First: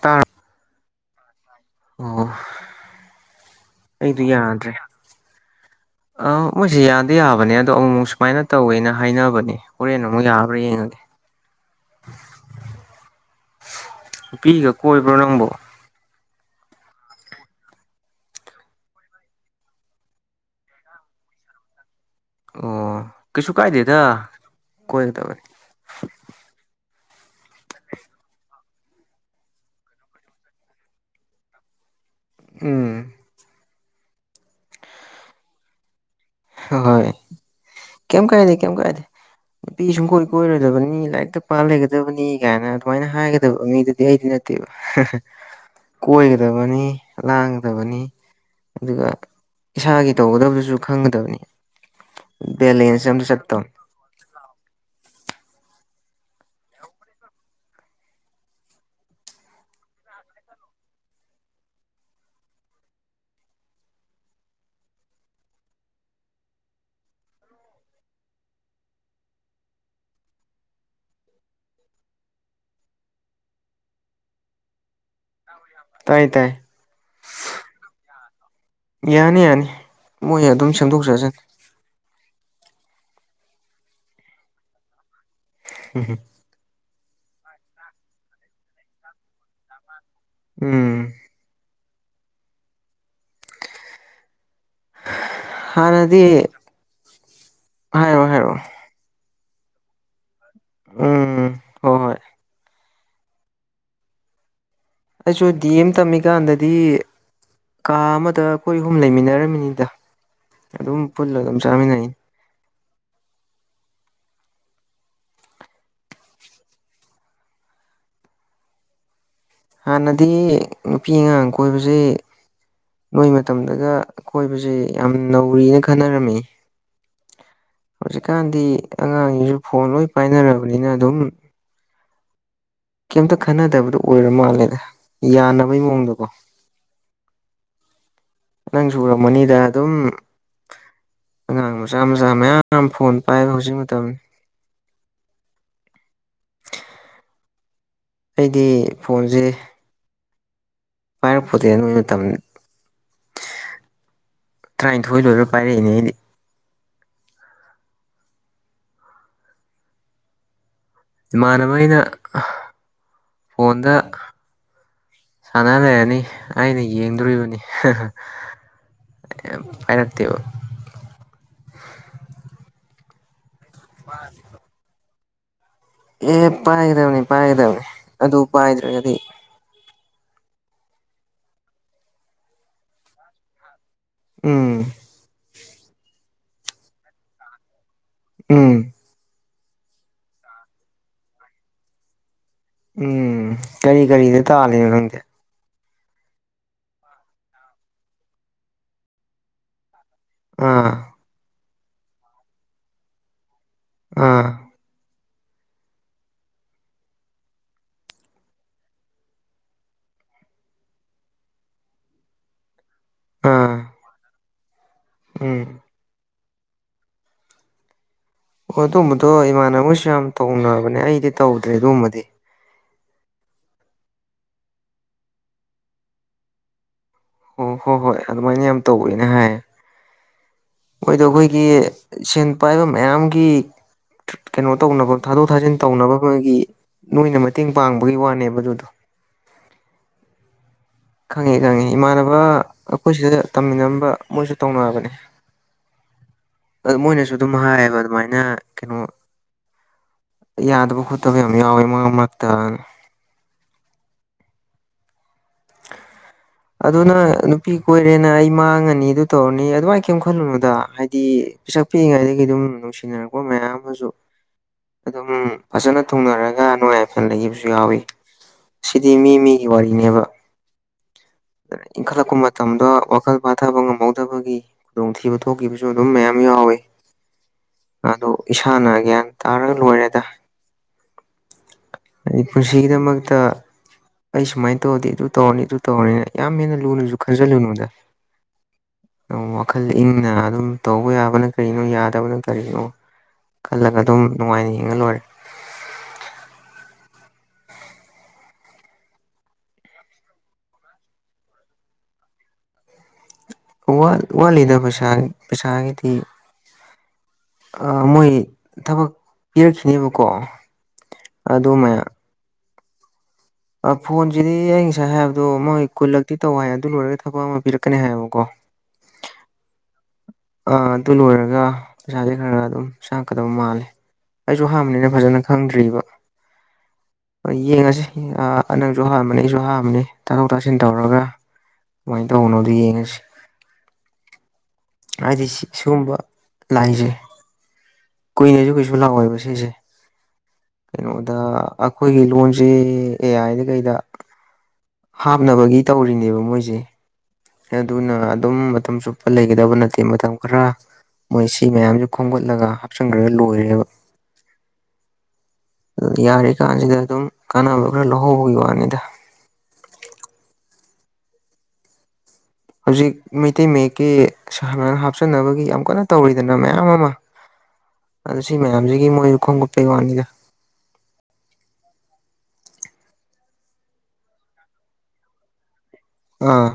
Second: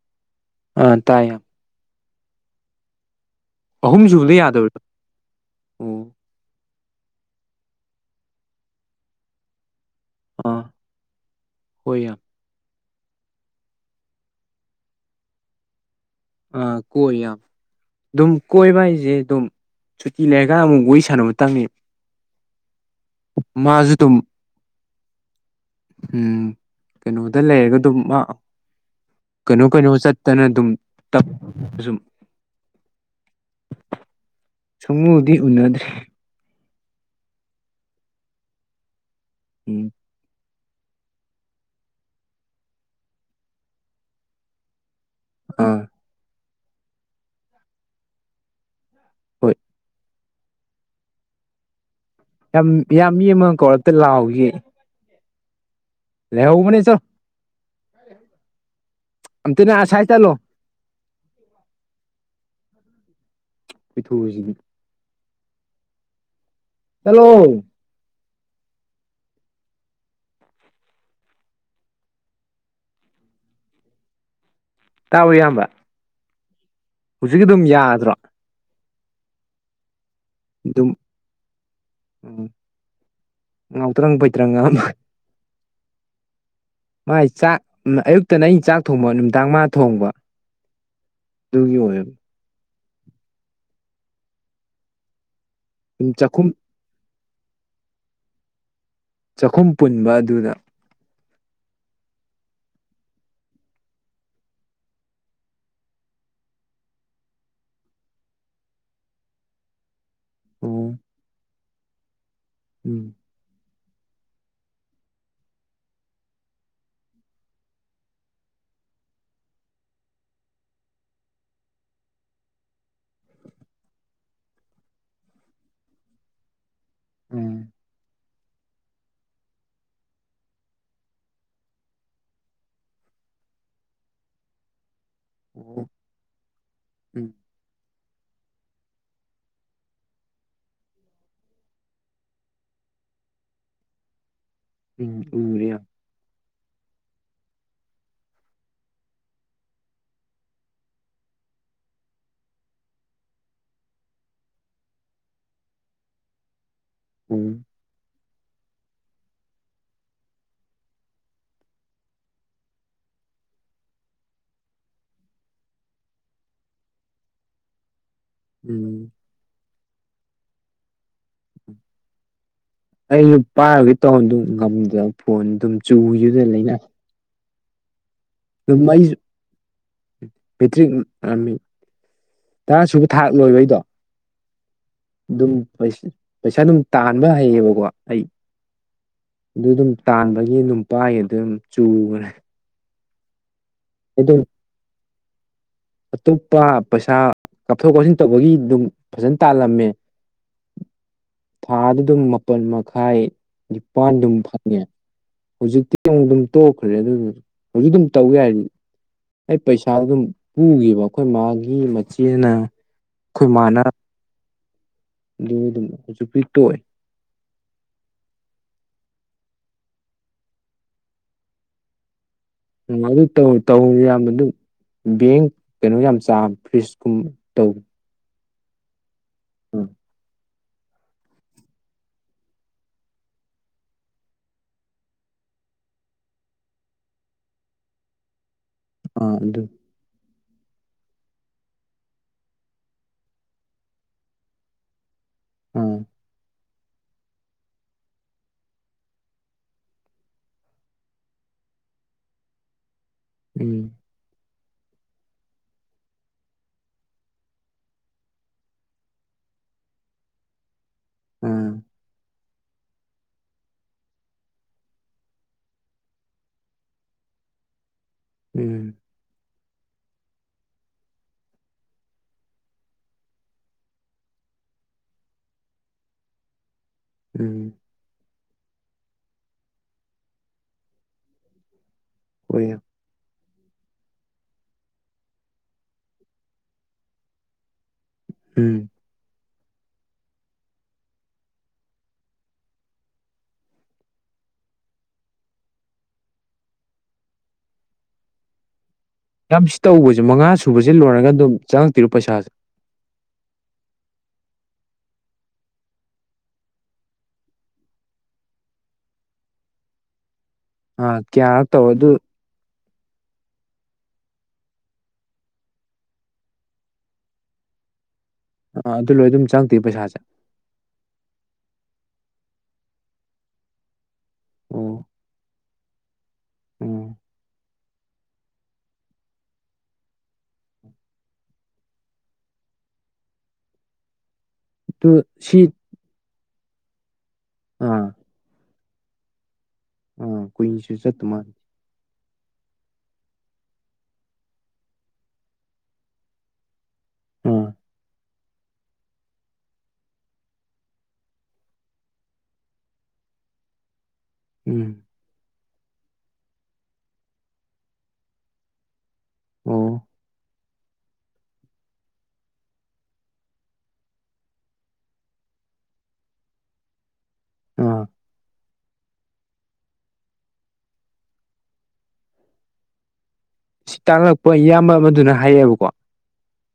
ꯇ ꯑ ꯇꯌꯦ ꯑꯣ ꯑꯍꯨꯝ ꯑꯩꯗꯤ ꯁꯨꯕꯗ ꯌꯥꯗ꯭ꯔꯦ ꯌꯥꯗꯕ꯭ꯔꯥ ꯑ ꯃꯣꯏ ꯁꯤ ꯌꯥꯗꯤ ꯌꯥꯕꯅꯦ ꯑꯗꯣ ꯑꯃꯨꯛꯃꯨꯛ ꯁꯨꯃꯥꯏꯅ ꯇꯧꯋꯦꯅ ꯍꯥꯏꯅꯕꯅꯦ ꯍꯣꯔꯦꯟ ꯑꯃꯨꯛ ꯌꯥꯕ꯭ꯔꯥ ꯑꯥ ꯌꯦꯡꯉꯒꯦ ꯍꯣꯏ ꯌꯥꯝ ꯅꯨꯄꯤꯒ ꯀꯣꯏꯕ꯭ꯔꯣ ꯅꯪꯕꯣ ꯑ ꯀꯣꯢꯌꯥ ꯑꯗꯨꯝ ꯀꯣꯏꯕ ꯍꯥꯏꯁꯦ ꯑꯗꯨꯝ ꯁꯨꯇꯤ ꯂꯩꯔꯒ ꯑꯃꯨꯛ ꯋꯥꯔꯤ ꯁꯥꯟꯅꯕ ꯇꯪꯅꯦ ꯑꯣ ꯀꯩꯁꯨ ꯀꯥꯏꯗꯦꯗ ꯀꯣꯏꯒꯗꯕꯅꯤ ꯎꯝ ꯀꯩꯅꯣꯗ ꯂꯩꯔꯒ ꯑꯗꯨꯝ ꯀꯩꯅꯣ ꯀꯩꯅꯣ ꯆꯠꯇꯅ ꯑꯗꯨꯝ ꯇꯞꯅꯁꯨꯝ ꯎꯝ ꯁꯨꯡꯎꯗꯤ ꯎꯅꯗ꯭ꯔꯤ ꯍꯣꯏ ꯀꯩꯝ ꯀꯥꯏꯗꯦ ꯀꯩꯝ ꯀꯥꯏꯗꯦ ꯅꯨꯄꯤ ꯎꯝ ꯁꯨꯝ ꯀꯣꯢ ꯀꯣꯢꯔꯣꯢ ꯗꯕꯅꯤ ꯂꯥꯏꯔꯤꯛꯇ ꯄꯥ ꯂꯩꯒꯗꯕꯅꯤ ꯀꯥꯏꯅ ꯑꯗꯨꯃꯥꯏꯅ ꯍꯥꯏꯒꯗꯕ ꯃꯤꯗꯨꯗꯤ ꯑꯩꯗꯤ ꯅꯠꯇꯦꯕ ꯑꯥ ꯀꯣꯏꯒꯗꯕꯅꯤ ꯂꯥꯡꯒꯗꯕꯅꯤ ꯑꯗꯨꯒ ꯍꯣꯏ ꯏꯁꯥꯒꯤ ꯇꯧꯒꯗꯕꯗꯨꯁꯨ ꯈꯪꯒꯗꯕꯅꯤ ꯌꯥꯝ ꯕꯦꯂꯦꯟꯁ ꯌꯥꯝ ꯑꯝꯇ ꯃꯤ ꯑꯃ ꯆꯠꯇꯕꯅꯤ ꯀꯧꯔꯛꯇ ꯂꯥꯎꯒꯤꯒꯦ ꯂꯩꯍꯧꯕꯅꯦ ꯆꯠꯂꯣ ꯑꯃꯇ ꯑꯁꯥꯢ ꯆꯠꯂꯣ ꯍꯨꯢꯊꯨꯁꯤꯗꯤ ꯆꯠꯂꯣ ꯇꯥꯕꯔꯣ ꯏꯌꯥꯝꯕ ꯇꯥꯏ ꯇꯥꯏ ꯍꯧꯖꯤꯛ ꯑꯗꯨꯝ ꯌꯥꯗ꯭ꯔꯣ ꯌꯥꯅꯤ ꯌꯥꯅꯤ ꯃꯣꯏ ꯑꯗꯨꯝ ꯁꯦꯝꯗꯣꯛꯆ ꯁꯅꯤ ꯉꯥꯎꯇꯔꯪ ꯐꯩꯇꯔꯪ ꯑꯃ [unintelligible] ꯃꯥꯥꯏ ꯆꯥꯛ ꯑꯌꯨꯛꯇꯅ ꯑꯩꯅ ꯆꯥꯛ ꯊꯣꯡꯕ ꯅꯨꯡꯗꯥꯡ ꯃꯅꯥ ꯊꯣꯡꯕ ꯎꯝ ꯑꯗꯨꯒꯤ ꯑꯣꯢꯔꯕ ꯑꯗꯨꯝ ꯍꯟꯅꯗꯤ ꯆꯥꯛꯈꯨꯝ ꯍꯥꯏꯔꯣ ꯍꯥꯏꯔꯣ ꯆꯥꯛꯈꯨꯝ ꯄꯨꯟꯕ ꯑꯗꯨꯗ ꯎꯝ ꯍꯣꯏ ꯍꯣꯏ ꯑꯩꯁꯨ ꯗꯤ ꯑꯦꯝ ꯇꯝꯃꯤ ꯀꯥꯟꯗꯗꯤ ꯀꯥ ꯑꯃꯗ ꯑꯩꯈꯣꯏ ꯑꯍꯨꯝ ꯂꯩꯃꯤꯟꯅꯔꯝ ꯃꯤꯅꯤꯗ ꯑꯣ ꯑꯗꯨꯝ ꯄꯨꯂ ꯑꯗꯨꯝ ꯆꯃꯤꯟꯅꯅꯤ ꯎꯝ ꯍꯥꯟꯅꯗꯤ ꯅꯨꯄꯤ ꯑꯉꯥꯡ ꯀꯣꯏꯕꯁꯤ ꯅꯣꯏ ꯃꯇꯝꯗꯒ ꯀꯣꯏꯕꯁꯦ ꯌꯥꯝ ꯅꯧꯔꯤꯅ ꯈꯟꯅꯔꯝꯃꯤ ꯎꯝ ꯍꯧꯖꯤꯛꯀꯥꯟꯗꯤ ꯑꯉꯥꯡꯁꯤꯡꯁꯨ ꯐꯣꯟ ꯂꯣꯏ ꯄꯥꯏꯅꯔꯕꯅꯤꯅ ꯑꯗꯨꯝ ꯀꯩꯝꯇ ꯈꯟꯅꯗꯕꯗꯨ ꯑꯣꯏꯔ ꯃꯥꯜꯂꯦꯗ ꯌꯥꯅꯕꯩ ꯃꯑꯣꯡꯗꯀꯣ ꯎꯝ ꯅꯪꯁꯨ ꯎꯔꯝꯃꯅꯤꯗ ꯑꯗꯨꯝ ꯑꯉꯥꯡ ꯃꯆꯥ ꯃꯆꯥ ꯃꯌꯥꯝ ꯐꯣꯟ ꯄꯥꯏꯕ ꯍꯧꯖꯤꯛ ꯃꯇꯝ ꯎꯝ ꯎꯔꯦ ꯌꯥꯝ ꯑꯩꯗꯤ ꯐꯣꯟꯁꯦ ꯄꯥꯏꯔꯛꯄꯣꯟꯇꯦ ꯑꯗꯨꯏ ꯃꯇꯝ ꯇꯔꯥꯅꯤꯊꯣꯏ ꯂꯣꯏꯔ ꯄꯥꯏꯔꯛꯏꯅꯦ ꯑꯩꯗꯤ ꯎꯝ ꯏꯃꯥꯟꯅꯕꯒꯩꯅ ꯐꯣꯟꯗ ꯁꯥꯟꯅ ꯂꯩꯔꯅꯤ ꯑꯩꯅ ꯌꯦꯡꯗꯨꯔꯤꯕꯅꯤ ꯎꯝ [unintelligible] ꯑꯩꯁꯨ ꯄꯥꯏꯔꯣꯏꯒꯦ ꯇꯧꯕꯗꯨ ꯉꯝꯗꯕ ꯐꯣꯟ ꯑꯗꯨꯝ ꯆꯨꯈꯤꯕꯗ ꯑꯦ ꯂꯩꯅ ꯄꯥꯏꯒꯗꯕꯅꯤ ꯄꯥꯏꯒꯗꯕꯅꯤ ꯑꯗꯨ ꯑꯗꯨꯝ ꯑꯩꯁꯨ ꯄꯥꯏꯗ꯭ꯔꯒꯗꯤ ꯃꯦꯇ꯭ꯔꯤꯛ ꯇꯔꯥ ꯁꯨꯕ ꯊꯥꯛ ꯂꯣꯏꯕꯩꯗꯣ ꯎꯝ ꯑꯗꯨꯝ ꯄꯩꯁꯥ ꯑꯗꯨꯝ ꯇꯥꯟꯕ ꯍꯩꯌꯦꯕꯀꯣ ꯑꯩ ꯎꯝ ꯑꯗꯨ ꯑꯗꯨꯝ ꯇꯥꯟꯕꯒꯤ ꯑꯗꯨꯝ ꯄꯥꯏꯒꯤꯕꯗꯩ ꯑꯗꯨꯝ ꯆꯨꯒ꯭ꯔꯦ ꯎꯝ ꯀꯔꯤ ꯀꯔꯤꯗ ꯇꯥꯜꯂꯤꯅꯣ ꯅꯪꯗꯤ ꯑꯇꯣꯞꯄ ꯄꯩꯁꯥ ꯀꯥꯞꯊꯣꯛ ꯀꯥꯞꯁꯤꯟ ꯇꯧꯕꯒꯤ ꯑꯗꯨꯝ ꯐꯖꯅ ꯇꯥꯜꯂꯝꯃꯦ ꯑꯥ ꯊꯥꯗ ꯑꯗꯨꯝ ꯃꯥꯄꯜ ꯃꯈꯥꯏ ꯅꯤꯄꯥꯜ ꯑꯗꯨꯝ ꯑꯥ ꯐꯪꯉꯦ ꯍꯧꯖꯤꯛꯇꯤ ꯑꯃꯨꯛ ꯑꯗꯨꯝ ꯇꯣꯛꯈ꯭ꯔꯦ ꯑꯗꯨ ꯍꯧꯖꯤꯛ ꯑꯗꯨꯝ ꯇꯧ ꯌꯔꯤꯕꯅꯦ ꯑꯩ ꯄꯩꯁꯥ ꯑꯗꯨꯝ ꯄꯨꯒꯤꯕ ꯑꯩꯈꯣꯏ ꯃꯥꯒꯤ ꯃꯆꯦꯅ ꯑꯥ ꯈꯣꯏꯃꯥꯅ ꯑꯗꯨ ꯎꯝ ꯑꯗꯨꯝ ꯍꯧꯖꯤꯛꯄꯨꯗꯤ ꯇꯣꯛꯑꯦ ꯑꯣ ꯑꯗꯨꯝꯕꯗꯣ ꯏꯃꯥꯟꯅꯕꯁꯨ ꯌꯥꯝ ꯇꯧꯅꯕꯅꯦ ꯑꯩꯗꯤ ꯇꯧꯗ꯭ꯔꯦ ꯑꯗꯨꯒꯨꯝꯕꯗꯤ ꯎ ꯑꯗꯨ ꯇꯧ ꯌꯥꯝ ꯑꯗꯨ ꯕꯦꯡ ꯀꯩꯅꯣ ꯌꯥꯝ ꯆꯥꯝꯅꯤ ꯐ꯭ꯔꯤꯁ ꯑꯣ ꯍꯣꯏ ꯍꯣꯏ ꯑꯗꯨꯃꯥꯏꯅ ꯌꯥꯝ ꯇꯧꯋꯦꯅ ꯍꯥꯏꯌꯦ ꯑꯥ ꯃꯣꯏꯗꯣ ꯑꯩꯈꯣꯏꯒꯤ ꯁꯦꯟ ꯄꯥꯏꯕ ꯃꯌꯥꯝꯒꯤ ꯀꯩꯅꯣ ꯇꯧꯅꯕ ꯊꯥꯗꯣꯛ ꯊꯥꯖꯤꯟ ꯇꯧꯅꯕꯒꯤ ꯅꯣꯏꯅ ꯃꯇꯦꯡ ꯄꯥꯡꯕꯒꯤ ꯋꯥꯅꯦꯕ ꯑꯗꯨꯗꯣ ꯑꯥ ꯑꯗꯨ ꯈꯪꯉꯤ ꯈꯪꯉꯤ ꯏꯃꯥꯟꯅꯕ ꯑꯩꯈꯣꯏ ꯁꯤꯗ ꯇꯝꯃꯤꯟꯅꯔꯝꯕ ꯃꯣꯏꯁꯨ ꯇꯧꯅꯕꯅꯦ ꯎꯝ ꯑ ꯃꯣꯏꯅꯁꯨ ꯑꯗꯨꯝ ꯍꯥꯏꯌꯦꯕ ꯑꯗꯨꯃꯥꯏꯅ ꯀꯩꯅꯣ ꯌꯥꯗꯕ ꯈꯣꯠꯇꯕ ꯌꯥꯝ ꯌꯎꯋꯦ ꯃꯥꯔꯛ ꯃꯥꯥꯔꯛꯇꯥꯅ ꯎꯝ ꯑꯗꯨꯅ ꯅꯨꯄꯤ ꯀꯣꯏꯔꯦꯅ ꯑꯩ ꯃꯥꯡꯉꯅꯤ ꯑꯗꯨ ꯇꯧꯔꯅꯤ ꯑꯗꯨꯃꯥꯏꯅ ꯀꯩꯝ ꯈꯜꯂꯨꯅꯨꯗ ꯍꯥꯏꯗꯤ ꯑꯥ ꯄꯤꯁꯛ ꯄꯤꯛꯏꯉꯩꯗꯒꯤ ꯑꯗꯨꯝ ꯅꯨꯡꯁꯤꯅꯔꯛꯄ ꯃꯌꯥꯝ ꯑꯃꯁꯨ ꯑꯗꯨꯝ ꯐꯖꯅ ꯊꯨꯡꯅꯔꯒ ꯅꯨꯡꯉꯥꯏ ꯌꯥꯏꯐꯅ ꯂꯩꯈꯤꯕꯁꯨ ꯌꯥꯎꯋꯤ ꯎꯝ ꯁꯤꯗꯤ ꯃꯤ ꯃꯤꯒꯤ ꯋꯥꯔꯤꯅꯦꯕ [inaudible] ꯏꯟꯈꯠꯂꯛꯄ ꯃꯇꯝꯗ ꯋꯥꯈꯜ ꯐꯥꯊꯕ ꯉꯝꯍꯧꯗꯕꯒꯤ ꯈꯨꯗꯣꯡꯊꯤꯕ ꯊꯣꯛꯈꯤꯕꯁꯨ ꯑꯗꯨꯝ ꯃꯌꯥꯝ ꯌꯥꯎꯋꯤ ꯎꯝ ꯑꯗꯣ ꯏꯁꯥꯅ ꯒ꯭ꯌꯥꯟ ꯇꯥꯔ ꯂꯣꯏꯔꯦꯗ ꯑꯩ ꯍꯣꯏ ꯄꯨꯟꯁꯤꯒꯤꯗꯃꯛꯇ ꯑꯩ ꯁꯨꯃꯥꯏ ꯇꯧꯔꯗꯤ ꯑꯗꯨ ꯇꯧꯔꯅꯤ ꯑꯗꯨ [unintelligible] ꯌꯥꯝ ꯍꯦꯟꯅ ꯂꯨꯅꯖꯨ ꯈꯟꯖꯜꯂꯨꯅꯨꯗ ꯎꯝ ꯑ ꯋꯥꯈꯜ ꯏꯪꯅ ꯑꯗꯨꯝ ꯇꯧꯕ ꯌꯥꯕꯅ ꯀꯔꯤꯅꯣ ꯌꯥꯗꯕꯅ ꯀꯔꯤꯅꯣ ꯈꯜꯂꯒ ꯑꯗꯨꯝ ꯅꯨꯡꯉꯥꯏꯅ ꯍꯤꯡꯉ ꯂꯣꯏꯔꯦ [inaudible] ꯇꯝꯁ ꯇꯧꯕꯖꯦ ꯃꯉꯥ ꯁꯨꯕꯖꯦ ꯂꯣꯏꯔꯒ ꯑꯗꯨꯝ ꯆꯪꯉꯛꯇꯨꯏꯔꯣ ꯄꯩꯁꯥꯖꯦ ꯋꯥꯠ ꯋꯥꯠꯂꯤꯗ ꯄꯩꯁꯥ ꯄꯩꯁꯥꯒꯤꯗꯤ ꯑ ꯃꯣꯏ ꯊꯕꯛ ꯄꯤꯔꯛꯈꯤꯅꯦꯕꯀꯣ ꯑ ꯀꯌꯥꯔꯛ ꯇꯧ ꯑꯗꯨ ꯑ ꯐꯣꯟꯖꯤꯗꯤ ꯑꯩ ꯉꯁꯥꯏ ꯍꯥꯏꯕꯗꯣ ꯃꯣꯏ ꯀꯨꯜꯂꯛꯇꯤ ꯇꯧ ꯍꯥꯏ ꯑꯗꯨ ꯂꯣꯏꯔꯒ ꯊꯕꯛ ꯑꯃ ꯄꯤꯔꯛꯀꯅꯤ ꯍꯥꯏꯕ ꯑꯣ ꯑꯗꯨ ꯂꯣꯏꯔ ꯑꯗꯨꯝ ꯆꯪꯉꯛꯇꯨꯏꯔ ꯄꯩꯁꯥꯖꯦ ꯑ ꯑꯗꯨ ꯂꯣꯏꯔꯒ ꯄꯩꯁꯥꯖꯦ ꯈꯔ ꯈꯔ ꯑꯗꯨꯝ ꯆꯪꯉꯀꯗꯕ ꯃꯥꯜꯂꯤ ꯑꯩꯖꯨ ꯑꯣ ꯑꯍꯥꯟꯕꯅꯤꯅ ꯐꯖꯅ ꯈꯪꯗ꯭ꯔꯤꯕ ꯎꯝ ꯑ ꯌꯦꯡꯉꯖꯤ ꯅꯪꯖꯨ ꯑꯍꯥꯟꯕꯅꯤ ꯑꯩꯖꯨ ꯑꯍꯥꯟꯕꯅꯤ ꯇꯥꯊꯣꯛ ꯇꯥꯁꯤꯟ ꯇꯧꯔꯒ ꯀꯃꯥꯏ ꯇꯧꯕꯅꯣꯗꯨ ꯌꯦꯡꯉꯁꯤ ꯍꯥꯏꯗꯤ ꯁꯤ ꯁꯤꯒꯨꯝꯕ ꯂꯥꯏꯟꯖꯦ ꯑꯥ ꯀꯨꯏꯅꯖꯨ ꯀꯩꯁꯨ [unintelligible] ꯂꯥꯛꯑꯣꯏꯕ ꯁꯤꯖꯦ ꯑꯥ ꯀꯨꯏꯅꯁꯨ ꯆꯠꯇꯨ ꯀꯩꯅꯣꯗ ꯃꯥꯜꯂꯤ ꯑꯩꯈꯣꯏꯒꯤ ꯂꯣꯟꯖꯤ ꯑꯦ ꯑꯥꯏꯗ ꯀꯩꯗ ꯍꯥꯞꯅꯕꯒꯤ ꯇꯧꯔꯤꯅꯦꯕ ꯃꯣꯏꯖꯦ ꯑꯥ ꯑꯗꯨꯅ ꯑꯗꯨꯝ ꯃꯇꯝ ꯆꯨꯞꯄ ꯂꯩꯒꯗꯕ ꯅꯠꯇꯦ ꯃꯇꯝ ꯈꯔ ꯃꯣꯏ ꯁꯤ ꯃꯌꯥꯝꯖꯤ ꯈꯣꯝꯒꯠꯂꯒ ꯍꯥꯞꯆꯟꯒ꯭ꯔꯒ ꯂꯣꯏꯔꯦꯕ ꯎꯝ ꯌꯥꯔꯤ ꯀꯥꯟꯁꯤꯗ ꯑꯗꯨꯝ ꯀꯥꯟꯅꯕ ꯈꯔ ꯂꯧꯍꯧꯕꯒꯤ ꯋꯥꯅꯤꯗ ꯎꯝ ꯍꯧꯖꯤꯛ ꯃꯩꯇꯩ ꯃꯌꯦꯛꯀꯤ [unintelligible] ꯍꯥꯞꯆꯟꯅꯕꯒꯤ ꯌꯥꯝ ꯀꯟꯅ ꯇꯧꯔꯤꯗꯅ ꯃꯌꯥꯝ ꯑꯃ ꯑꯥ ꯑꯗꯨ ꯁꯤ ꯃꯌꯥꯝꯖꯤꯒꯤ ꯃꯣꯏꯖꯨ ꯈꯣꯝꯒꯠꯄꯩ ꯋꯥꯅꯤꯗ ꯁꯤ ꯇꯥꯛꯂꯛꯄ ꯏꯌꯥꯝꯕ ꯑꯃꯗꯨꯅ ꯍꯥꯏꯌꯦꯕꯀꯣ ꯑꯥ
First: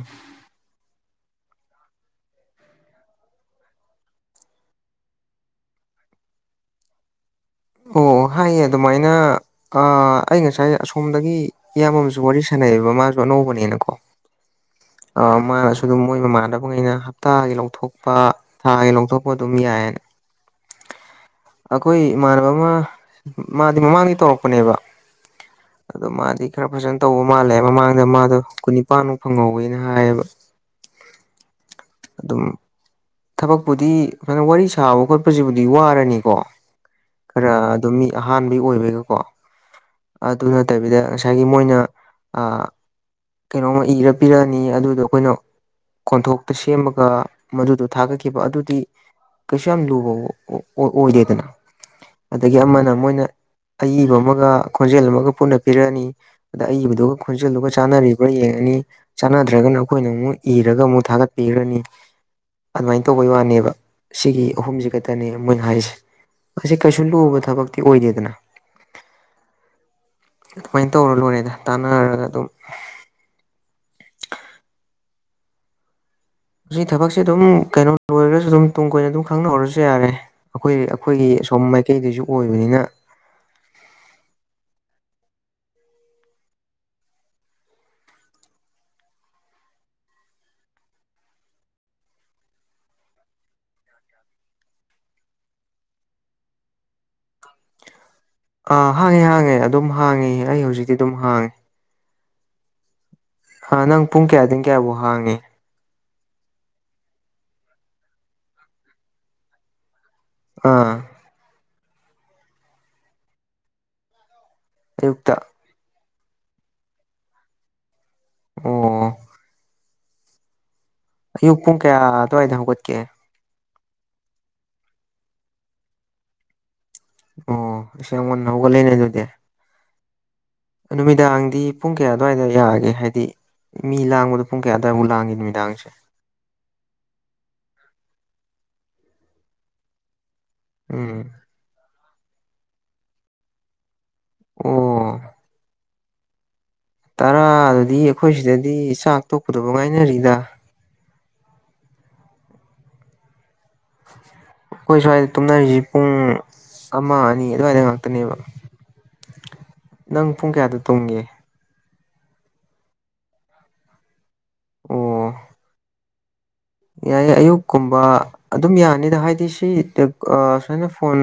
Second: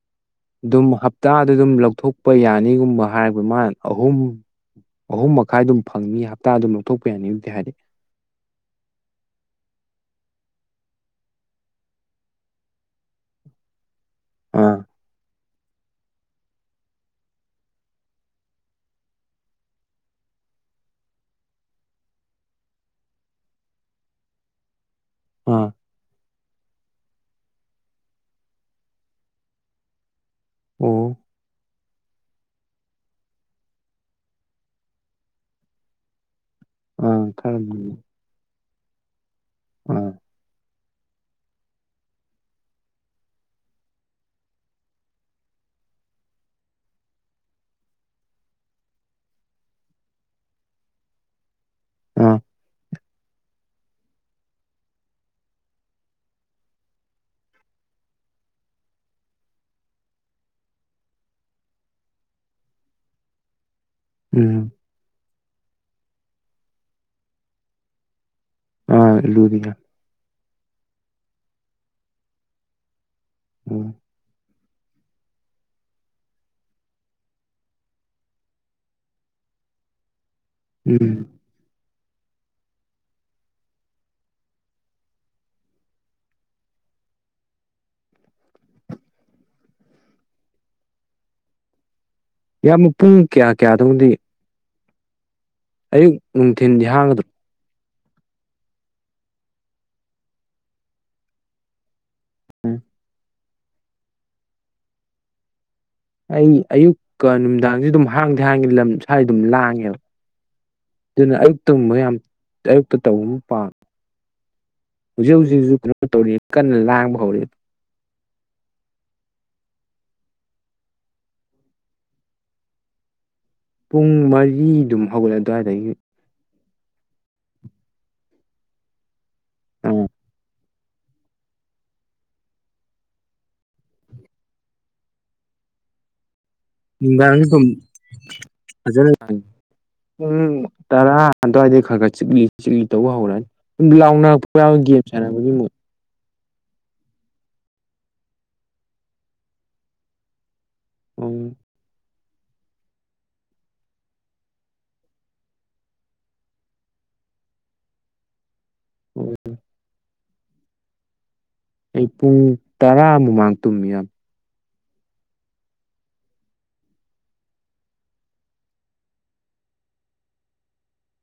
ꯑꯗꯨꯝ ꯍꯞ ꯍꯞꯇꯥꯗ ꯑꯗꯨꯝ ꯂꯧꯊꯣꯛꯄ ꯌꯥꯅꯤꯒꯨꯝꯕ ꯍꯥꯏꯑꯕ ꯃꯥꯅ ꯑꯍꯨꯝ ꯑꯍꯨꯝ ꯃꯈꯥꯏ ꯑꯗꯨꯝ ꯐꯪꯅꯤ ꯍꯞꯇꯥꯗ ꯑꯗꯨꯝ ꯂꯧꯊꯣꯛꯄ ꯌꯥꯅꯤ ꯑꯣ ꯍꯥꯏꯌꯦ ꯑꯗꯨꯃꯥꯏꯅ ꯑ ꯑꯩ ꯉꯁꯥꯏ ꯑꯁꯣꯝꯗꯒꯤ ꯏꯌꯥꯝꯕ ꯑꯃꯁꯨ ꯋꯥꯔꯤ ꯁꯥꯟꯅꯩꯑꯕ ꯃꯥꯖꯨ ꯑꯅꯧꯕꯅꯦꯅꯀꯣ ꯑꯥ ꯑ ꯃꯥꯅꯁꯨ ꯑꯗꯨꯝ ꯃꯣꯏ ꯃꯃꯥꯟꯅꯕꯉꯩꯅ ꯍꯞꯇꯥꯒꯤ ꯂꯧꯊꯣꯛꯄ ꯊꯥꯒꯤ ꯂꯧꯊꯣꯛꯄ ꯑꯗꯨꯝ ꯌꯥꯏꯅ [inaudible] ꯑꯈꯣꯏ ꯏꯃꯥꯟꯅꯕ ꯑꯃ ꯃꯥꯗꯤ ꯃꯃꯥꯡꯗꯩ ꯇꯧꯔꯛꯄꯅꯦꯕ ꯑꯥ ꯑꯗꯣ ꯃꯥꯗꯤ ꯈꯔ ꯐꯖꯅ ꯇꯧꯕ ꯃꯥꯜꯂꯦꯕ ꯃꯃꯥꯡꯗ ꯃꯥꯗꯣ ꯀꯨꯟꯅꯤꯄꯥꯟꯃꯨꯛ ꯐꯪꯍꯧꯋꯦꯅ ꯍꯥꯏꯑꯕ ꯑꯣ ꯑꯗꯨꯝ ꯊꯕꯛꯄꯨꯗꯤ ꯑꯗꯨ ꯁꯨꯃꯥꯏꯅ ꯋꯥꯔꯤ ꯁꯥꯕ ꯈꯣꯠꯄꯁꯤꯕꯨꯗꯤ ꯋꯥꯔꯅꯤꯀꯣ ꯈꯔ ꯑꯗꯨꯝ ꯃꯤ ꯑꯍꯥꯟꯕꯒꯤ ꯑꯣꯏꯕꯩꯒꯀꯣ ꯑꯥ ꯑꯗꯨ ꯅꯠꯇꯕꯤꯗ ꯉꯁꯥꯏꯒꯤ ꯃꯣꯏꯅ ꯑ ꯀꯩꯅꯣꯝꯃ ꯏꯔ ꯄꯤꯔꯛꯑꯅꯤ ꯑꯗꯨꯗꯣ ꯑꯩꯈꯣꯏꯅ ꯀꯣꯟꯊꯣꯛꯇ ꯁꯦꯝꯃꯒ ꯃꯗꯨꯗꯨ ꯊꯥꯒꯠꯈꯤꯕ ꯑꯗꯨꯗꯤ ꯀꯩꯁꯨ ꯌꯥꯝ ꯂꯨꯕ ꯑꯣꯏꯗꯦꯗꯅ ꯑꯥ ꯑꯗꯒꯤ ꯑꯃꯅ ꯃꯣꯏꯅ ꯑꯏꯕ ꯑꯃꯒ ꯈꯣꯟꯖꯦꯜ ꯑꯃꯒ ꯄꯨꯟꯅ ꯄꯤꯔꯛꯑꯅꯤ ꯑꯗ ꯑꯏꯕꯗꯨꯒ ꯈꯣꯟꯖꯦꯜꯗꯨꯒ ꯆꯥꯟꯅꯔꯤꯕ꯭ꯔꯥ ꯌꯦꯡꯉ ꯅꯤ ꯆꯥꯟꯅꯗ꯭ꯔꯒꯅ ꯑꯩꯈꯣꯏꯅ ꯑꯃꯨꯛ ꯏꯔꯒ ꯑꯃꯨꯛ ꯊꯥꯒꯠꯄꯤꯈ꯭ꯔꯅꯤ ꯑꯗꯨꯃꯥꯏꯅ ꯇꯧꯕꯩ ꯋꯥꯅꯦꯕ ꯁꯤꯒꯤ ꯎꯝ ꯑꯍꯨꯝꯁꯤ ꯈꯛꯇꯅꯦꯕ ꯃꯣꯢ ꯍꯥꯏꯁꯦ ꯃꯁꯤ ꯀꯩꯁꯨ ꯂꯨꯕ ꯊꯕꯛꯇꯤ ꯑꯣꯏꯗꯦꯗꯅ ꯑꯥ ꯑꯂꯨꯗꯤ ꯑꯗꯨꯃꯥꯏꯅ ꯇꯧꯔ ꯂꯣꯏꯔꯦꯗ ꯇꯥꯟꯅꯔꯒ ꯑꯗꯨꯝ ꯎꯝ ꯁꯤ ꯊꯕꯛꯁꯤ ꯑꯗꯨꯝ ꯀꯩꯅꯣ ꯂꯣꯏꯔꯒꯁꯨ ꯑꯗꯨꯝ ꯇꯨꯡ ꯀꯣꯏꯅ ꯑꯗꯨꯝ ꯈꯪꯅꯍꯧꯔꯁꯨ ꯌꯥꯔꯦ ꯑꯩꯈꯣꯏ ꯎꯝ ꯑꯩꯈꯣꯏꯒꯤ ꯑꯁꯣꯝ ꯃꯥꯏꯀꯩꯗꯁꯨ ꯑꯣꯏꯕꯅꯤꯅ ꯌꯥꯝ ꯄꯨꯡ ꯀꯌꯥ ꯀꯌꯥꯗꯪꯗꯤ ꯑꯌꯨꯛ ꯅꯨꯡꯊꯤꯟꯗꯤ ꯍꯥꯡꯒꯗ꯭ꯔꯥ ꯑꯥ ꯍꯥꯡꯉꯦ ꯍꯥꯡꯉꯦ ꯑꯗꯨꯝ ꯍꯥꯡꯉꯦ ꯑꯩ ꯍꯧꯖꯤꯛꯇꯤ ꯑꯗꯨꯝ ꯍꯥꯡꯉꯦ ꯎꯝ ꯅꯪ ꯄꯨꯡ ꯀꯌꯥꯗꯒꯤ ꯀꯌꯥꯐꯧ ꯍꯥꯡꯉꯤ ꯑꯩ ꯑꯌꯨꯛꯀ ꯅꯨꯃꯤꯗꯥꯡꯁꯨ ꯑꯗꯨꯝ ꯍꯥꯡꯗꯤ ꯍꯥꯡꯉꯦ ꯂꯝ ꯁ꯭ꯋꯥꯏ ꯑꯗꯨꯝ ꯂꯥꯡꯉꯦꯕ ꯑꯥ ꯑꯗꯨꯅ ꯑꯌꯨꯛꯇꯒꯨꯝꯕ ꯌꯥꯝ ꯑꯌꯨꯛꯇ ꯇꯧꯕꯕꯨ ꯄꯥꯝ ꯑꯌꯨꯛꯇ ꯍꯧꯖꯤꯛ ꯍꯧꯖꯤꯛꯁꯨ ꯀꯩꯅꯣ ꯇꯧꯔꯤ ꯀꯟꯅ ꯂꯥꯡꯕ ꯍꯧꯔꯛꯑꯦ ꯑꯣ ꯑꯌꯨꯛ ꯄꯨꯡ ꯀꯌꯥ ꯑꯗꯨꯋꯥꯏꯗ ꯍꯧꯒꯠꯀꯦ ꯄꯨꯡ ꯃꯔꯤ ꯗꯨꯝ ꯍꯧꯒꯠꯂꯦ ꯑꯗꯨ꯭ꯋꯥꯏꯗꯒꯤ ꯑꯣ ꯏꯁ ꯌꯥꯝ ꯉꯟꯅ ꯍꯧꯒꯠꯂꯦꯅꯦ ꯑꯗꯨꯗꯤ ꯎꯝ ꯅꯨꯃꯤꯗꯥꯡꯗꯤ ꯄꯨꯡ ꯀꯌꯥ ꯑꯗꯨꯋꯥꯏꯗ ꯌꯥꯒꯦ ꯍꯥꯏꯗꯤ ꯃꯤ ꯂꯥꯡꯕꯗꯣ ꯄꯨꯡ ꯀꯌꯥ ꯑꯗ꯭ꯋꯥꯏꯐꯥꯎ ꯂꯥꯡꯉꯤ ꯅꯨꯃꯤꯗꯥꯡꯁꯦ ꯅꯨꯡꯗꯥꯡꯗꯤ ꯗꯨꯝ ꯐꯖꯅ ꯂꯥꯡꯏ ꯄꯨꯡ ꯇꯔꯥ ꯎꯝ ꯑꯗꯨꯋꯥꯏꯗꯩ ꯈꯔ ꯈꯔ ꯆꯤꯛꯂꯤ ꯆꯤꯛꯂꯤ ꯇꯧꯕ ꯍꯧꯔꯛꯑꯅꯤ ꯂꯥꯎ ꯅꯔꯛꯄ ꯌꯥꯎꯋꯤ ꯒꯦꯝ ꯁꯥꯟꯅꯕꯒꯤ ꯃꯨꯠ ꯇꯔꯥ ꯑꯗꯨꯗꯤ ꯑꯩꯈꯣꯏ ꯁꯤꯗꯗꯤ ꯆꯥꯛ ꯇꯣꯛꯄꯗꯕꯨ ꯉꯥꯏꯅꯔꯤꯗ ꯎꯝ [inaudible] ꯑꯩꯈꯣꯏ ꯁ꯭ꯋꯥꯏꯗ ꯇꯨꯝꯅꯔꯤꯁꯤ ꯄꯨꯡ ꯑꯃ ꯑꯅꯤ ꯑꯗꯨꯋꯥꯏꯗ ꯉꯥꯛꯇꯅꯦꯕ ꯎꯝ ꯅꯪ ꯄꯨꯡ ꯀꯌꯥꯗ ꯇꯣꯡꯒꯦ ꯑꯩ ꯄꯨꯡ ꯇꯔꯥ ꯃꯃꯥꯡ ꯇꯨꯝꯃꯦ ꯏꯌꯥꯝ ꯑꯣ ꯌꯥꯏꯌꯦ ꯑꯌꯨꯛꯀꯨꯝꯕ ꯑꯗꯨꯝ ꯌꯥꯅꯤꯗ ꯍꯥꯏꯗꯤ ꯁꯤ ꯑ ꯁꯨꯃꯥꯏꯅ ꯐꯣꯟ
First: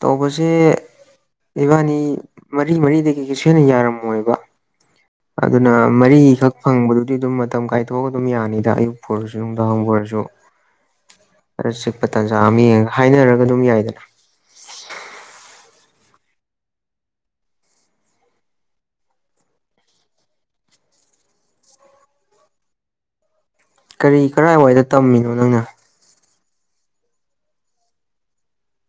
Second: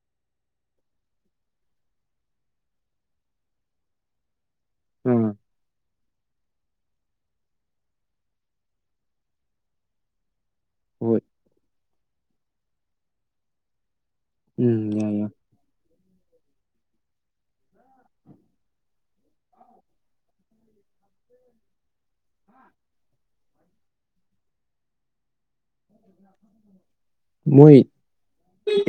ꯇꯧꯕꯁꯦ ꯏꯕꯥꯅꯤ ꯃꯔꯤ ꯃꯔꯤꯗꯒꯤ ꯀꯩꯁꯨ ꯍꯦꯟꯅ ꯌꯥꯔꯝꯃꯣꯏꯕ ꯑꯥ ꯑꯗꯨꯅ ꯃꯔꯤꯈꯛ ꯐꯪꯕꯗꯨꯗꯤ ꯑꯗꯨꯝ ꯃꯇꯝ ꯀꯥꯏꯊꯣꯛꯑꯒ ꯑꯗꯨꯝ ꯌꯥꯅꯤꯗ ꯑꯌꯨꯛꯄꯨ ꯑꯣꯢꯔꯁꯨ ꯨꯅꯨꯡꯗꯥꯡꯕꯨ ꯑꯣꯢꯔꯁꯨ ꯍꯣꯏ ꯈꯔ ꯆꯤꯛꯄ ꯇꯥꯟꯖꯥ ꯑꯃ ꯌꯦꯡꯉꯒ ꯍꯥꯏꯅꯔꯒ ꯑꯗꯨꯝ ꯌꯥꯏꯗꯅ ꯎꯝ ꯌꯥꯏ ꯌꯥꯏ [inaudible] [inaudible] ꯀꯔꯤ ꯀꯗꯥꯏꯋꯥꯏꯗ ꯇꯝꯃꯤꯅꯣ ꯅꯪꯅ [inaudible] ꯃꯣꯏ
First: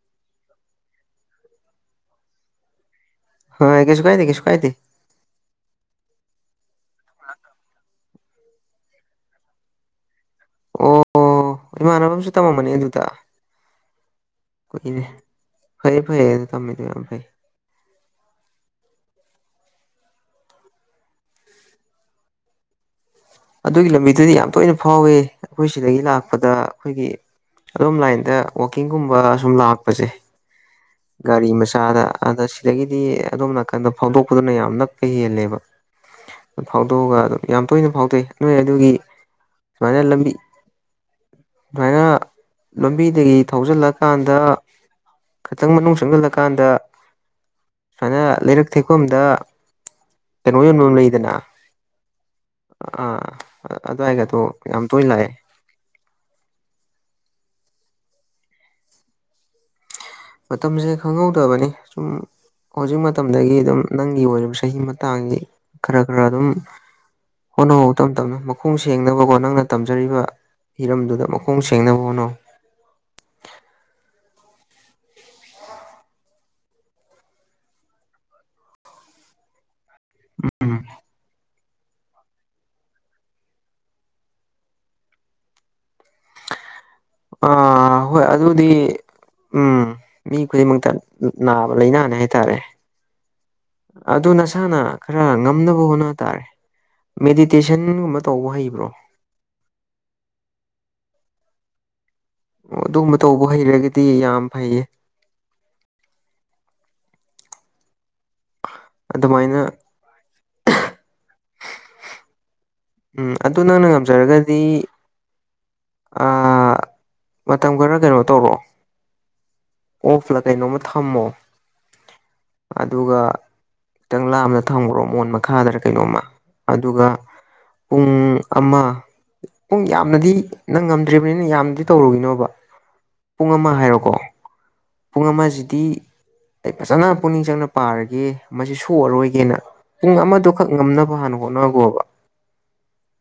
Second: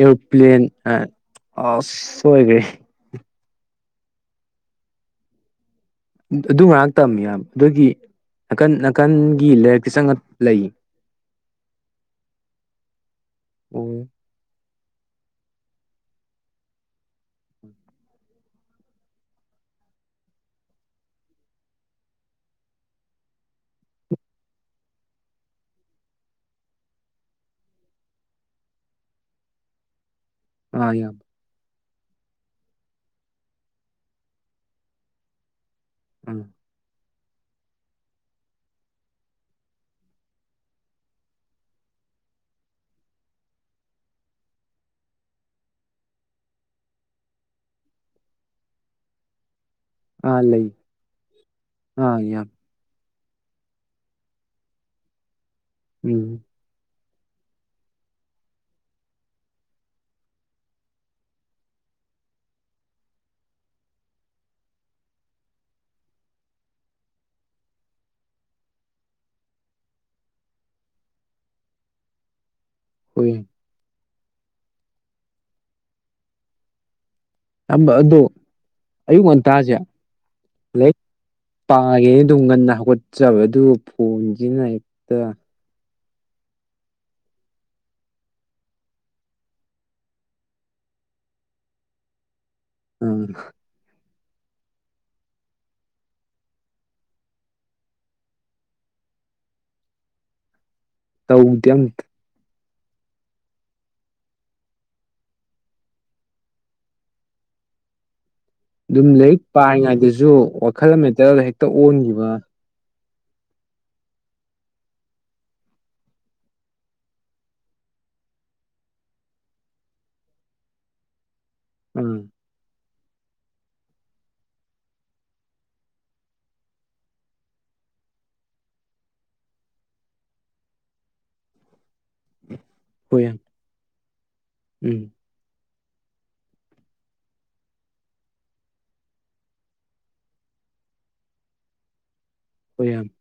ꯑꯦꯔꯣꯄ꯭ꯂꯦꯟ ꯑꯁ ꯁꯣꯏꯒ꯭ꯔꯦ ꯍ ꯀꯩꯁꯨ ꯀꯥꯏꯗꯦ ꯀꯩꯁꯨ ꯀꯥꯏꯗꯦ ꯑꯗꯨ ꯃꯅꯥꯛ ꯇꯝꯃꯤ ꯏꯌꯥꯝꯕ ꯑꯗꯨꯒꯤ ꯅꯥꯀꯟ ꯅꯥꯀꯟꯒꯤ ꯂꯥꯏꯔꯛꯇ ꯆꯪꯉ ꯂꯩ ꯑꯣ ꯏꯃꯥꯟꯅꯕ ꯑꯃꯁꯨ ꯇꯝꯃꯝꯕꯅꯦ ꯑꯗꯨꯗ ꯑꯣ ꯀꯨꯢꯔꯦ ꯐꯩ ꯐꯩꯌꯦ ꯑꯗꯨ ꯇꯝꯃꯤꯗꯣ ꯌꯥꯝ ꯐꯩ ꯑꯗꯨꯒꯤ ꯂꯝꯕꯤꯗꯨꯗꯤ ꯌꯥꯝ ꯇꯣꯏꯅ ꯐꯥꯎꯋꯦ ꯑꯩꯈꯣꯏ ꯁꯤꯗꯒꯤ ꯂꯥꯛꯄꯗ ꯑꯩꯈꯣꯏꯒꯤ ꯑꯗꯣꯝ ꯂꯥꯏꯟꯗ ꯋꯥꯛꯀꯤꯡꯒꯨꯝꯕ ꯑ ꯁꯨꯝ ꯂꯥꯛꯄꯁꯦ ꯑ ꯌꯥꯝꯕ ꯑꯗ ꯑꯗ ꯁꯤꯗꯒꯤꯗꯤ ꯑꯗꯣꯝ ꯅꯥꯀꯟꯗ ꯐꯥꯎꯗꯣꯛꯄꯗꯨꯅ ꯌꯥꯝ ꯅꯛꯄ ꯍꯦꯜꯂꯦꯕ ꯑꯥ ꯑꯗꯨ ꯐꯥꯎꯗꯣꯛꯑꯒ ꯑꯗꯨꯝ ꯌꯥꯝ ꯇꯣꯏꯅ ꯐꯥꯎꯗꯣꯛꯏ ꯅꯣꯏ ꯑꯗꯨꯒꯤ ꯁꯨꯃꯥꯏꯅ ꯂꯝꯕꯤ ꯁꯨꯃꯥꯏꯅ ꯂꯝꯕꯤꯗꯒꯤ ꯊꯧꯖꯤꯜꯂꯀꯥꯟꯗ ꯈꯤꯇꯪ ꯃꯅꯨꯡ ꯆꯪꯁꯤꯜꯂꯀꯥꯟꯗ ꯁꯨꯃꯥꯏꯅ ꯂꯩꯔꯛ ꯊꯦꯛꯐꯝꯗ ꯑꯥ ꯀꯩꯅꯣ ꯂꯩ ꯌꯣꯟꯐꯝ ꯂꯩꯗꯅ ꯑꯥ ꯌꯥꯝ ꯑꯥ ꯑꯗꯨꯋꯥꯏꯒꯗꯣ ꯌꯥꯝ ꯇꯣꯏꯅ ꯂꯥꯛꯑꯦ ꯎꯝ ꯃꯇꯝꯁꯦ ꯈꯪꯍꯧꯗꯕꯅꯤ ꯁꯨꯝ ꯍꯧꯖꯤꯛ ꯃꯇꯝꯗꯒꯤ ꯑꯗꯨꯝ ꯅꯪꯒꯤ ꯑꯣꯏꯔꯤꯕ ꯆꯍꯤ ꯃꯇꯥꯡꯁꯤ ꯈꯔ ꯈꯔ ꯑꯗꯨꯝ ꯍꯣꯠꯅꯧꯕ ꯇꯞꯅ ꯇꯞꯅ ꯃꯈꯣꯡ ꯁꯦꯡꯅꯕꯀꯣ ꯅꯪꯅ ꯇꯝꯖꯔꯤꯕ ꯍꯤꯔꯝꯗꯨꯗ ꯃꯈꯣꯡ ꯁꯦꯡꯅꯕ ꯍꯣꯠꯅꯧ ꯍꯨꯏ ꯏꯌꯥꯝꯕ ꯑꯗꯨ ꯑꯌꯨꯛ ꯉꯟꯇꯥꯥꯁꯦ ꯎꯝ ꯂꯦꯛ ꯄꯥꯒꯦꯅ ꯑꯗꯨꯝ ꯉꯟꯅ ꯍꯧꯒꯠꯆꯕ ꯑꯗꯨ ꯐꯣꯟꯁꯤꯅ ꯍꯦꯛꯇ ꯑꯥ ꯍꯣꯏ ꯑꯗꯨꯗꯤ ꯎꯝ ꯃꯤ ꯈꯨꯗꯤꯡꯃꯛꯇ ꯅꯥꯕ ꯂꯩꯏꯅꯥꯅꯦ ꯍꯥꯏꯇꯔꯦ ꯎꯝ ꯑꯗꯨ ꯅꯁꯥꯅ ꯈꯔ ꯉꯝꯅꯕ ꯍꯣꯠꯅ ꯇꯥꯔꯦ ꯃꯦꯗꯤꯇꯦꯁꯟꯒꯨꯝꯕ ꯇꯧꯕ ꯍꯩꯕ꯭ꯔꯣ ꯇꯧꯗꯦ ꯑꯝꯇ ꯑꯣ ꯑꯗꯨꯒꯨꯝꯕ ꯇꯧꯕ ꯍꯩꯔꯒꯗꯤ ꯌꯥꯝ ꯐꯩꯌꯦ ꯑꯗꯨꯝ ꯂꯥꯏꯔꯤꯛ ꯑꯗꯨꯃꯥꯏꯅ ꯄꯥꯏꯔꯤꯉꯩꯗꯁꯨ ꯋꯥꯈꯜ ꯑꯃꯗ ꯍꯦꯛꯇ ꯑꯣꯟꯈꯤꯕ ꯎꯝ ꯑꯗꯨ ꯅꯪꯅ ꯉꯝꯖꯔꯒꯗꯤ ꯑ ꯃꯇꯝ ꯈꯔ ꯀꯩꯅꯣ ꯇꯧꯔꯣ ꯑꯣꯐ ꯂꯥ ꯀꯩꯅꯣꯝꯃ ꯊꯝꯃꯣ ꯎꯝ ꯑꯗꯨꯒ ꯈꯤꯇꯪ ꯂꯥꯞꯅ ꯊꯝꯈꯨꯔꯣ ꯃꯣꯟ ꯃꯈꯥꯗꯔ ꯀꯩꯅꯣꯝꯃ ꯑꯗꯨꯒ ꯄꯨꯡ ꯑꯃ ꯄꯨꯡ ꯌꯥꯝꯅꯗꯤ ꯅꯪ ꯉꯝꯗ꯭ꯔꯤꯕꯅꯤꯅ ꯌꯥꯝꯅꯗꯤ ꯇꯧꯔꯨꯒꯤꯅꯣꯕ ꯍꯣꯏ ꯌꯥꯝ ꯄꯨꯡ ꯑꯃ ꯍꯥꯏꯔꯣꯀꯣ ꯎꯝ ꯄꯨꯡ ꯑꯃꯁꯤꯗꯤ ꯑꯩ ꯐꯖꯅ ꯄꯨꯛꯅꯤꯡ ꯆꯪꯅ ꯄꯥꯔꯒꯦ ꯃꯁꯤ ꯁꯣꯛꯑꯔꯣꯏꯒꯦꯅ ꯄꯨꯡ ꯑꯃꯗꯨꯈꯛ ꯉꯝꯅꯕ ꯍꯥꯟꯅ ꯍꯣꯠꯅꯒꯣꯕ ꯍꯣꯏ ꯏꯌꯝꯕ